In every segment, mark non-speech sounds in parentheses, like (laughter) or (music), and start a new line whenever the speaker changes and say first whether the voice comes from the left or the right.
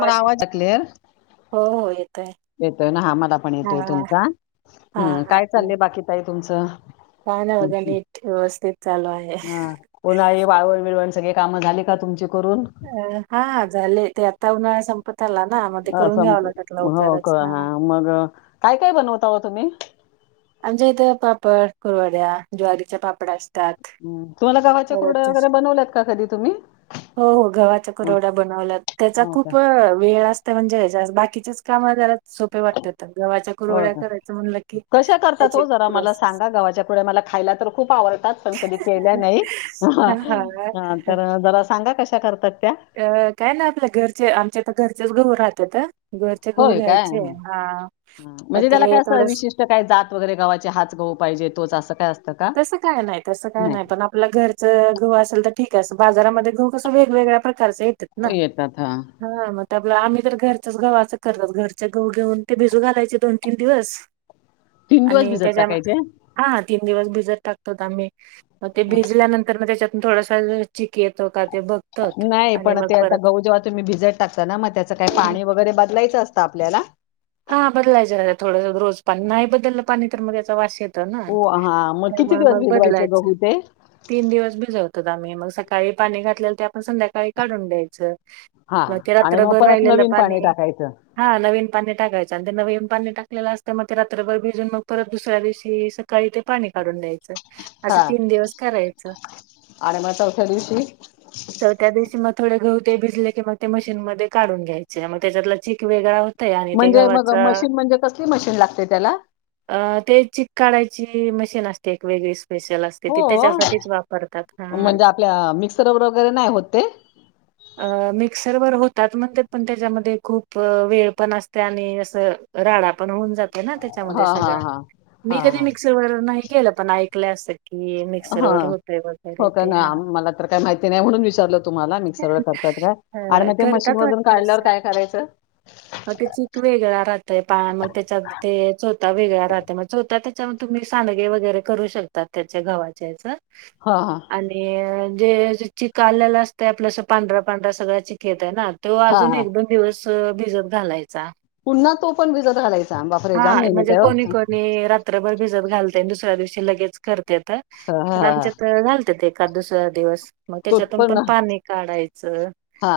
left: मी आवाज क्लिअर
right: हो हो येतोय
left: येतोय ना हा मला पण
right: हा
left: येतोय तुमचा
right: हा
left: हम्म
right: हा
left: काय
right: ठीक.
left: चाललय बाकी ताई तुमच
right: काय नाही बघा नीट व्यवस्थित चालू आहे.
left: उन्हाळी वाळवण विळवण सगळे काम झाली का तुमची?
right: अ हा झाले ते आता उन्हाळा संपत आला ना मग ते
left: अ
right: करून
left: संप
right: घ्यावं लागत
left: हो का
right: लवकरच
left: हा मग काय काय बनवताव तुम्ही.
right: आमच्या इथं पापड, कुरवड्या ज्वारीच्या पाप पापड असतात.
left: हम्म. तुम्हाला गव्हाच्या कुरड्या वगैरे बनवल्यात का कधी तुम्ही
right: हो हो गव्हाच्या
left: हो
right: कुरड्या बनवल्या त्याचा
left: हो का
right: खूप वेळ असते म्हणजेच त्यात बाकीचेच काम घरात सोपे वाटतात गव्हाच्या कुरवड्या करायचं म्हणलं की
left: तर
right: त्याची
left: तो जरा मला
right: प्रोसेस
left: गव्हाच्या कुरडया मला खायला तर खुप आवडतात पण कधी केल्या नाही हा तर जरा सांगा कशा करतात. त्या
right: अ काय ना आपल्या घरचे आमच्या तर घरचेच गहु राहत्या. त त
left: होय काय ह
right: मग
left: म्हणजे त्याला काय
right: ते
left: असं
right: थोडंसं
left: विशिष्ट काय जात वगैरे गाव्हाचे हाच गहू पाहिजे तोच असं काय असत.
right: तसं काय नाही तसं काय नाही पण आपल घरच गहु असेल तर ठीक बाजारामध्ये गहू कसं वेगवेगळ्या पद्धतीच खर्चाय येतेत ना
left: येतात हां.
right: आम्ही तर घरच्याच गव्हाचं करतात ते घरचं गहू घेऊन भिजू घालायचे दोन-तीन दिवस
left: तीन दिवस भिजत टाकायचे
right: तीन दिवस भिजत टाकतोत आम्ही मग ते
left: हं.
right: भिजल्यानंतर त्याच्यात थोडसा
left: नाही पण
right: मग
left: ते आता
right: परत
left: गह जेव्हा तुम्ही भिजत टाकता ना मग त्याचं काय पाणी वगैरे बदलायचं असतं आपल्याला
right: हा बदलायचं ना थोडं पाणी नाही बदललं तर मग त्याचा वास येतो येतो ना
left: ओ हां, मग किती
right: त्यामुळे
left: दिवस
right: मग
left: भिजवायचे
right: बदलायचं
left: गहू ते?
right: तीन दिवस भिजत होता आम्ही मग सकाळी पाणी घातल्यावर संध्याकाळी काढून द्यायचं
left: हां.
right: ते
left: आणि मग
right: रात्रभर
left: परत
right: राहिलेलं
left: नवीन
right: पाणी
left: टाकायचं.
right: हा नवीन पाण्या टाकायचं आणि ते नवीन पाणी टाकलेलं असते मग ते रात्रभर भिजून मग परत दुसऱ्या दिवशी काळी ते पाणी काढून द्यायचं असं
left: हां.
right: तीन दिवस करायचं
left: आणि मग चौथ्या दिवशी
right: च त्या दिवशी मग थोडे गहू ते भिजले की मग ते मशीन मध्ये काढून घ्यायचे आणि मग त्याचा चीक वेगळा होतंय
left: म्हणजे मग मशीन म्हणजे कसली मशीन लागते त्याला
right: अ ते चीक काढायची मशीन असते एक वेगळीच
left: हो
right: हा.
left: म्हणजे आपल्या मिक्सरवर वगैरे नाही होते ते
right: अ मिक्सर वर होतात म्हणत पण त्याच्यामध्ये खूप वेळ पण असते आणि असं राडा पण होऊन जात त्याच्यामध्ये
left: हां, हां,
right: सगळं
left: हां.
right: मी
left: हां,
right: कधी मिक्सर वर नाही केलं पण ऐकलंय असेल
left: हा हो का
right: ते हां.
left: नाही मला तर काय माहिती नाही म्हणून विचारलं तुम्हाला मी
right: करतात
left: काढल्यावर
right: वाटत
left: काय करायचं
right: मग ते चीक वेगळा राहतय पा मग त्याच्यात ते चोथा वेगळा राहत मग चोथ त्यामुळे तुम्ही सांडगे वगैरे करू शकतात त्याचे गव्हाचे आहेत ते
left: हा हा
right: आणि जे चेक आलेला असता यात पांढरा पांढरा सगळा चिक येते ना तो
left: हा
right: अजून
left: हा
right: एक दोन दिवस भिजत घालायचा
left: तो पण भिजत घालायचा बापरे
right: हा
left: जाम मेहनत
right: म्हणजे
left: आहे हो
right: कोणी कोणी रात्रभर भिजत घालते दुसऱ्या दिवशी लगेच करते
left: हा हा
right: पण
left: हा हा.
right: आमच्यात घालतेत एकाच दुसरा दिवस मग त्याच्यातून पण पाणी काढायचं
left: हा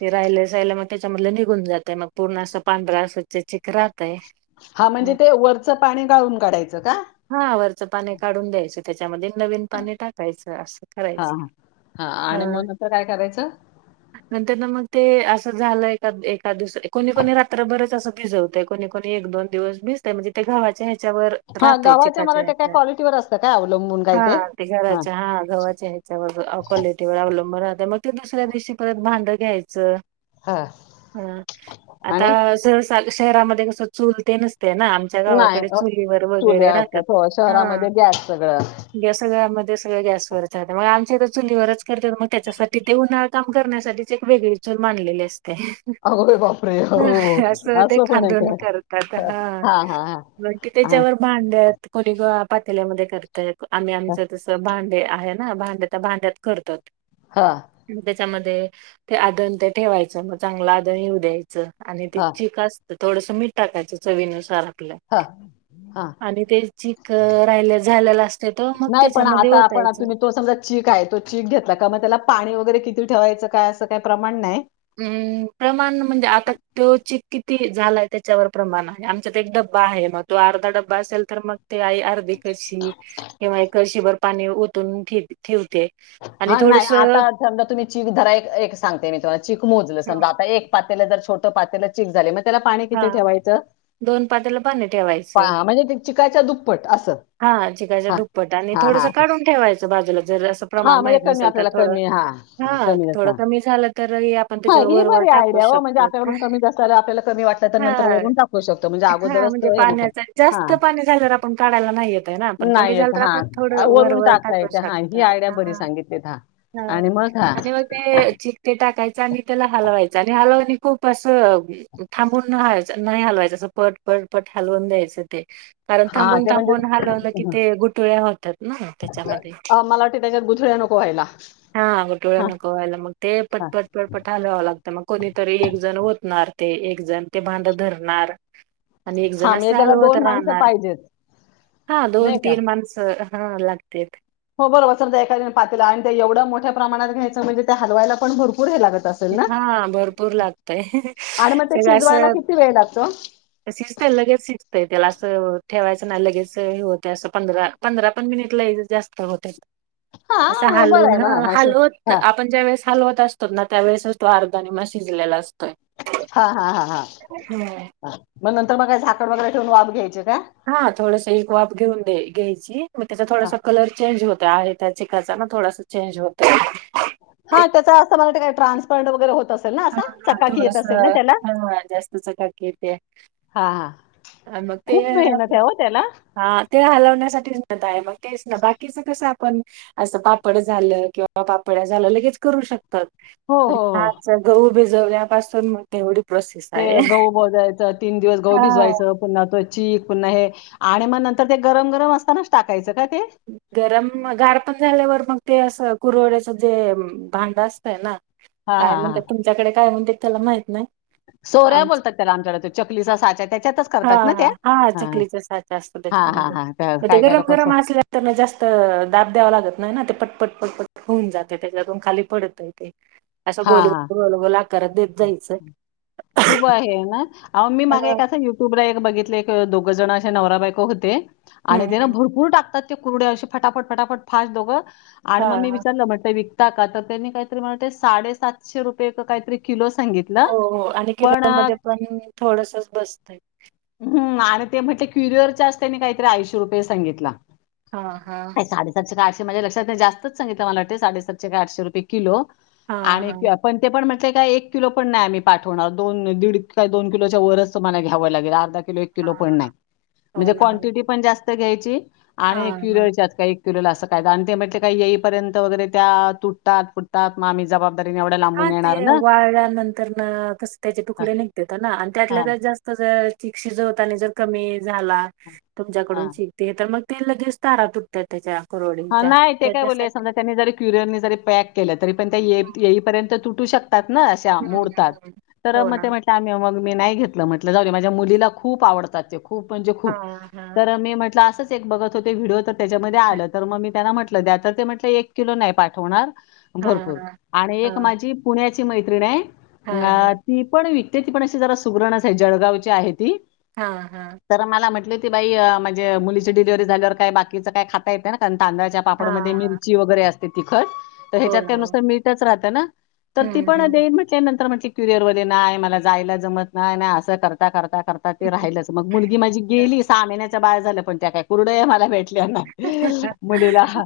right: ते राहिलेलं मग तेच्या मधल निघून जातय मग पूर्ण आस पांढरा आस ते चिख रा
left: हा म्हणजे ते वरचं पाणी गाळून काढायचं का?
right: च पानी काढून द्यायच तेच्यामध्ये नवीन पाणी टाकायचं आसं
left: हा
right: करायच
left: हा
right: हा
left: आणि मग नंतर काय करायचं
right: नंतर न मग ते आसं झालंय काय (unintelligible) कोणी कोणी रात्रभरच आस (unintelligible) कोणी कोणी एक दोन दिवस भिजतय म्हणजे ते गव्हाच्या हेग च्या वर
left: हा
right: राहतय
left: गव्हाच्या मला
right: चिकाच्या
left: वाटतं काय
right: हेच्यावर
left: क्वालिटीवर असतं काय अवलंबून काय
right: हा ते घराच्या हा गव्हाच्या हेच्यावर कॉलिटीवर आवलंब राह मग ते दुसऱ्या दिवशी परत भांड घ्यायचं.
left: हा
right: हा आता
left: आणि
right: सरळ सा मिक्सरामध्ये तेन स्वच्छ (unintelligible) ते ना आमच्या
left: नाही
right: गावाकडे
left: अ,
right: चुलीवर वगैरे
left: चुल्या असतात
right: राखत
left: हो
right: हा
left: शहरामध्ये गॅस सगळं
right: या सगळ्यामध् ते सगळं गॅसवरच हाय त्यामुळ आमच्या इथं चुलीवरच करत मग तेच्यासाठी ते उन्हाळ काम करण्यासाठीच एक वगळी चूल मांडलेली आस
left: आरे बापरे हो
right: असं ते
left: आसं पण आहे
right: खांदून
left: काय?
right: करतात
left: हां,
right: हा
left: हां, हां, हां,
right: बाकी तेच्यावर भांडत कोडीगोळा पातेल्यामध्ये करताय. आम्ही आमचं तसं भांडे आहे ना भांड्या भांड्यात करतो.
left: हा
right: च्यामध्ये ते आदन ते ठेवायचं मग चांगलं आदन येऊ द्यायचं आणि ती
left: हां,
right: चीक आस तर थोडसं मीठ टाकायच चवीनुसार तेलात
left: हां, हां.
right: आणि ते चिक राहीले झालेला असत
left: नाही पण आता आपण तुम्ही तो समजा चीक आहे तो चीक घेतला का मग त्याला पाणी वगैरे किती किती ठेवायचं काय आसं काय प्रमाण नाही?
right: हम् प्रमाण म्हणजे आता तो चीक किती झालाय तेच्यावर प्रमाण आहे आमच्यात एक डब्बा आहे मग तो अर्धा डब्बा असेल तर मग ते आहे अर्धी कळशी किंवा एक कळशीभर पाणी ओतून ठे ठेव
left: हा नाही आता समजा तुम्ही चिक धरा एक एक सांगते मी तुम्हाला चिक मोजलं समजा आता एक त्याला तर छोटं पातेल चीक झाले म
right: हा दोन पातेलं पाणी ठेवायचं
left: पा- म्हणजे ते चिकाच्या दुप्पट असं
right: हा चिकाच्या
left: हां
right: दुप्पट आणि
left: हां
right: थोडसं
left: हां
right: काढून ठेवायचं ते बाजुला जर अस प्रमाण
left: हां म्हणजे
right: माहीत
left: कमी
right: नसेल तर
left: आपल्याला
right: थोडं
left: कमी हां हां
right: हा
left: कमी जास्त
right: थोडं
left: हां
right: कमी झालं तर ही आपण
left: हां,
right: त्याच्यावर
left: ही
right: वरवर
left: बरी
right: टाकू
left: आयडिया हो म्हणजे
right: शकतं तर
left: आपल्याकडून कमी जास्त आलं आपल्याला कमी वाटलं तर
right: हा
left: नंतर वरून टाकू शकतो म्हणजे
right: हा हा
left: अगोदरच
right: म्हणजे
left: तो हे नको
right: पाण्याचा
left: हां
right: जास्त पाणी झाल्यावर आपण काढायला नाही येतय ना पण कमी
left: नाही
right: झालं
left: येत
right: तर
left: हा
right: आपण
left: अ,
right: थोडं वर
left: वरून
right: वर
left: टाकता
right: टाकू
left: येते हा
right: शक
left: ही आयडिया बरी सांगितलीत हा आणि मग हा
right: आणि मग ते चिकते टाकायचं आणि त्याला हलवायचं आणि हलवली खूप असं वि नाही हलवायचं असं पट पट पट हलवून द्यायचं ते कारण
left: हा
right: थांबून
left: ते म्हणजे
right: थांबून हलवलं की ते गुटळ्या होतात ना त्याच्यामधे
left: अ, मला वाटते त्याच्यात गुठळ्या नको व्हायला
right: हा गुटळ्या
left: हा
right: नको व्हायला मग ते
left: हा
right: पटपट पटपट हलवावं लागतं मग कोणीतरी एक जण ओतणार ते एक जण ते भांड धरणार आणि एक जण
left: हा म्हणजे
right: असं
left: त्याला
right: हलवत
left: दोन माणसं
right: राहणार
left: पाहिजेत
right: हा दोन
left: नाही का
right: तीन माणसं ह लागत्यात
left: हो बरोबर समजा एखादयाने पातेल आणि ते एवढं मोठ्या प्रमाणात घ्यायचं म्हणजे त्या हलवायला पण भर
right: हा भरपूर लागतय
left: आणि मग ते
right: सगळं अस
left: शिजवायला किती वेळ लागतो
right: शिजतयं लगेच शिजतयं त्याला अस ठेवायचं नाय लगेच हे होतय असं पंधरा पंधरा पण मिनिट लय जास्त होतेत
left: हा
right: असं
left: मग बरं
right: हलवुन
left: आहे
right: ह
left: मग हा अशी
right: हलवत
left: हा
right: आपण ज्या वेळेस हालवत असतात ना त्यावेळेसच तो अर्धा निम्मा शिजल्याला अस
left: हा हा हा हा मग नंतर मग काय झाकण वगैरे ठेवून वाफ घ्यायची का
right: हा थोडस एक वाफ घेऊन दयाय घ्यायची मग त्याचा
left: हा
right: थोडासा कलर चेंज होत त्या आहे त्या चिकाचा ना थोडासा चेंज होत
left: हा त्याच असं मला वाटत काय ट्रान्सपरंट वगैरे होत अस
right: ह थोडस जास्त चकाकी येतेय
left: हा हा
right: मग ते
left: खूप मेहनत आहे हो त्याला.
right: हा ते हलव कशाटी झुरत हाय तो तेच ना बाकी सगळं सा पण असं पापड झालं किंवा पापड्या झाल्या लगेच करू शकतात
left: हो हो हो
right: मुग भिजवल्यापासून मग तेवढी प्रोसेस
left: ते
right: आहे
left: गहू बजायचं तीन दिवस गहू
right: हा
left: भिजवायचं पुन्हा तेच चिप नाय आणि म नंतर ते गरम गरम असतानाच टाकायच का ते
right: गरम गार पण झाल्यावर मग ते असं कुरवड्याचं जे भांड असतंय ना
left: हां,
right: काय
left: हां,
right: म्हणतात
left: हां.
right: तुमच्याकडे काय म्हणतेत त्याला माहीत नाही
left: सोऱ्या बोलतात त्याला आमच्याकडे चकलीचा साच्या त्याच्यातच
right: हां
left: करतात ना त्या
right: हां हां हां. चकलीचा साचा असतो
left: हा हा
right: त्याच्यामध्ये.
left: हा
right: मग ते
left: काय काय
right: गरम
left: लोक अस
right: गरम असल्या जास्त दाब द्यावा लागत नाही ना ते पटपट पटपट होऊन जाते त्याच्यातून खाली पडत ते असं गोल
left: हां, हां,
right: गोल (inaudible) लागत
left: खूप आहे ना ओ मी माग
right: हां
left: एक असं युट्यूबला एक बघितल एक दोघ जण असे नवरा बायक होते आणि ते ना
right: हम्म
left: भरपूर टाकतात ते कुरडे असे फटाफट फटाफट फास्ट दोघं आणि मग
right: हां
left: मी
right: हां.
left: विचारलं म्हटल का त्यांनी काहीतरी म्हण ते साडेसातशे रुपये काहीतरी किलो सांगितलं.
right: हो हो आणि
left: पण
right: किलो
left: अ,
right: ममध्ये पण थोडसच बसतय
left: हं आणि ते म्हटले क्युरिअरच्या अस त्यांनी काहीतरी ऐंशी रुपये सांगितला
right: हां हां
left: साडे सातशे काय आठशे माझ्या लक्षात नाही जास्तच सांगितला मला वाटतय साडे सातशे काय आठशे रुपये किलो
right: हां
left: आणि
right: हां.
left: पण ते पण ते काय एक किलो पण नाही, आम्ही पाठवणार दोन दीड काय दोन किलोच्या वरच तुम्हाला घ्यावं लागेल, अर्धा किलो एक किलो
right: हां,
left: पण नाय
right: हां. हो
left: म्हणजे
right: ना हो ना
left: क्वांटिटी पण जास्त तर घ्यायची. आणि (inaudible)
right: हां
left: किलो
right: हां.
left: ला असं काय आणि ते येऊपर्यंत काही येईपर्यंत वगैरे, त्या तुटतात, फुटतात मग आम्ही जबाबदार तर मी एवढ्या लांबून
right: हां, ते
left: येणार.
right: वाळल्यानंतर ना कस त्याचे
left: हां
right: तुकडे निघते ना आणि त्यातल्या त्या जास्त शिजवताना जर कमी, झाला
left: हां
right: तुमच्याकडून
left: हां
right: शिकतेय तर मग ते लगेच तारा तुटतात त्याच्या,
left: हा
right: कुरवडीच्या.
left: नाही ते काय बोलले
right: त्याच्यासाठी
left: समजा त्यांनी जरी, क्युरियननी जरी पॅक केलं तरी पण त्या
right: हं,
left: येईपर्यंत तु टू शकता. तात ना अश्या
right: हं.
left: मोडतात
right: हं.
left: तर
right: हो
left: मग
right: ना.
left: ते म्हटले आम्हीं मी नाही घेतलं म्हटलं, जाऊ दे माझ्या मुलीला खूप आवडतात ते, खूप म्हणजे खूप
right: हां, हां.
left: तर मी म्हटलं असंच बघत होते व्हडिओ, त्याच्यामध्ये आलं. मग मी त्यांना म्हटलं त्या ते म्हटलं एक किलो नाही पाठवणार
right: हां,
left: भरपूर
right: हां.
left: आणि एक
right: हां, हां,
left: माझी पुण्यात ती मैत्रिण आहे. आ
right: हां.
left: ती पण वी ती पण अशी जरा सुगरण आहे. जळगावची आहे ती.
right: हां, हां.
left: तर मला म्हटले, ते बाई म्हणजे मुलीची डिलिव्हरी झाल्यावर काय बाकीचं काय खाता येत ना कारण तांदळाच्या पापडमध्ये
right: हां.
left: मिरची वगैरे असते. ते तिखंट तर
right: हो
left: ह्याच्यात
right: ना. हो.
left: त्यानुसार मीठ राहते. त ना तर ती
right: हं,
left: पण
right: हं.
left: म्हटल्या नंतर म्हटली कुरियर वाला नाही मला जायला जमत नाही, नाही असं करता करता
right: हं,
left: ते राहिलच मग मुलगी माझी गेली सहा महिन्यात बाळ झालं पण त्या काय कुरडया मला भेटल्या भेटल्या नाहीत. मुलीला हा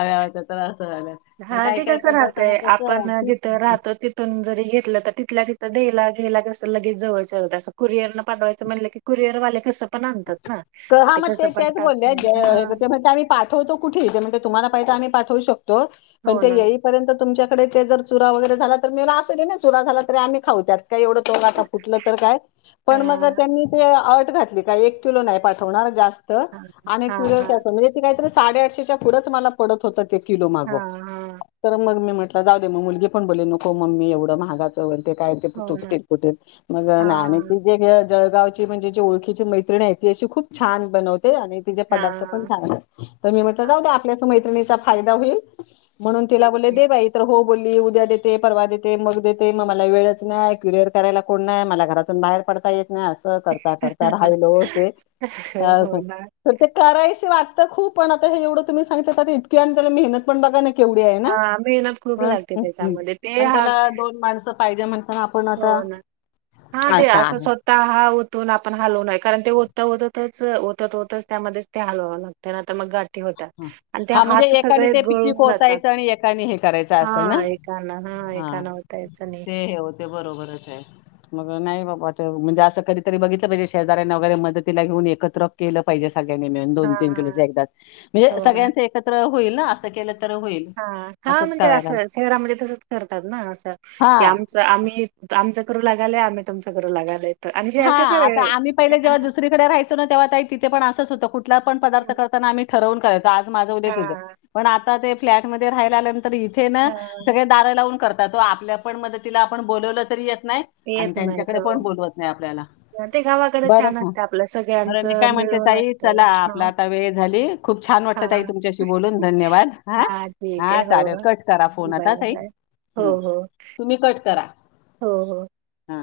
left: आया असतं असं झालं. आणि
right: हा
left: काही
right: ते
left: काही
right: कसं
left: पदार्थांना
right: राहतंय
left: कसं
right: आपण
left: खूप
right: जिथं राहतो तिथून जरी घेतलं तर तिथल्या तिथं तर द्यायला घ्यायला कसं लगेच जवळचं होतं असं कुरिअरनं पाठवायचं म्हटलं की कुरिअरवाले कसं पण आणतात. ना.
left: हा
right: ते
left: मग
right: कसं पण
left: तेच बोलल्या
right: टाकून हां,
left: जे आम्ही पाठवतो कुठे ते म्हणले तुम्हाला पैसा आम्ही पाठवू शक हो. पण
right: हो
left: ते
right: ना.
left: येईपर्यंत तुमच्या कडे ते जर चुरा वगैरे झाला तर मी असु दे ना चुरा झालं तरी आम्ही खाऊ त्यात. का एवढं आता फुटलं तर काय पण मग
right: हां,
left: त्यांनी ते अट घातली काय एक किलो नाही पाच होणार जास्त त
right: हां,
left: आणि
right: हां,
left: काय
right: हां, हां,
left: म्हणजे ते काय तर साडेआठशेच्या पुढंच मला पडत होतं किलो माग
right: हां.
left: तर मग मी म्हटलं जाऊ दे, मग मुलगी पण बोलली नको मम्मी एवढं महागाचं वैगरे काय ते
right: हो
left: तुट
right: ना.
left: फुटे मग आणि
right: हां,
left: त जे जळगावची म्हणजे जे ओळखीची मैत्रणी आहे ती अशी खूप छान बनवते. आणि तिचे पदार्थ पण
right: हां,
left: चांगले. कधी गले तर जाऊ
right: हां.
left: दे आपल्याच मैत्रीणच. चा फायदा होईल? म्हणून तिला बोलले दे बाई तर हो बोलली उद्या देते, परवा देते, मग देते मग मला वेळच नाही. कुरीयर करायला कोण नाही. मला घरातून बाहेर पडता येत नाही. नाही असं करता करता राहिल ओ ते. हा
right: हो ना.
left: ते करायचं वाटतं खूप पण हे आता एवढं तुम्ही सांगितलं इतकी आणि मेहतन पण बघा ना केवढी आहे ना
right: हां, मेहनत खूप
left: मग
right: लागते त्याच्यामध्ये. ते
left: आणि
right: हां,
left: त्याला दोन माणसं पाहिजे म्हणजे
right: हो ना. हा. ते असं स्वतः हा तो आपण हलवून कारण ते ओतच ओतच ओतच त्यामध्येच ते हलवावं लागते नाही तर मग गाठी होतात.
left: हं.
right: आणि ते
left: हां, म्हणजे
right: हात
left: एकाने
right: सगळे
left: ते चिक
right: गळून जातात.
left: ओतायचं आणि एकाने हे करायचं
right: हा
left: असं ना?
right: एकाना हा
left: हां.
right: एकाना होता ओटायचं नाही.
left: हे ते होते बरोबरच आहे. मग नाही बाबा म्हणजे असं कधीतरी बघितलं पाहिजे, शेजाऱ्यांनी वगैरे मदतीला घेऊन एकत्र केलं पाहिजे. सगळ्यांनी मिळून
right: हा
left: दोन, तीन किलो
right: हा
left: एकदाच. म्हणजे
right: हो ना
left: सगळ्यांचे एकत्र होईल ना असं केल तर होईल.
right: हा. हा
left: असंच
right: म्हणजे,
left: करायला
right: असं शहरामध्ये तसंच करतात ना? असं, की
left: हां.
right: आमचं आम्ही आमचं करू लागायला या आम्ही तुमचं करू लागायला येतो.
left: हा. आता आम्ही पहिले जेव्हा दुसरीकडे राहयचो ना, तेव्हा ताई तिथे पण असं होतं कुठला पण पदार्थ
right: हम्म,
left: करताना आम्ही ठरवून करायचो. आज माझं उदया तुझं.
right: हा
left: पण ते फ्लॅट मध्ये राहायला इथे ना,
right: हा
left: सगळे दार लावून करत तो आपल्या पण मदतीला आपण बोलावलं तरी येत नाहीत
right: येत
left: आणि
right: नाहीत
left: त्यांच्याकडे
right: हो
left: पण बोलवत नाही आपल्याला.,
right: ते गावाकडे
left: बरं
right: छान
left: ह
right: असतं आपलं
left: बरं मी
right: सगळ्यांचं
left: काय म्हणते
right: मिळून
left: ताई, चला
right: असतं.
left: आपला
right: हा
left: आता वेळ झाली. खूप छान वाटलं ताई
right: हा
left: तुमच्याशी बोलून धन्यवाद. हा
right: ठीक आहे
left: हा
right: हो.
left: चालेल कट करा फोन
right: बाय
left: आता ताई.
right: बाय. हो,
left: हम्म
right: हो.
left: तुम्ही कट करा करा.
right: हो हो.
left: हा.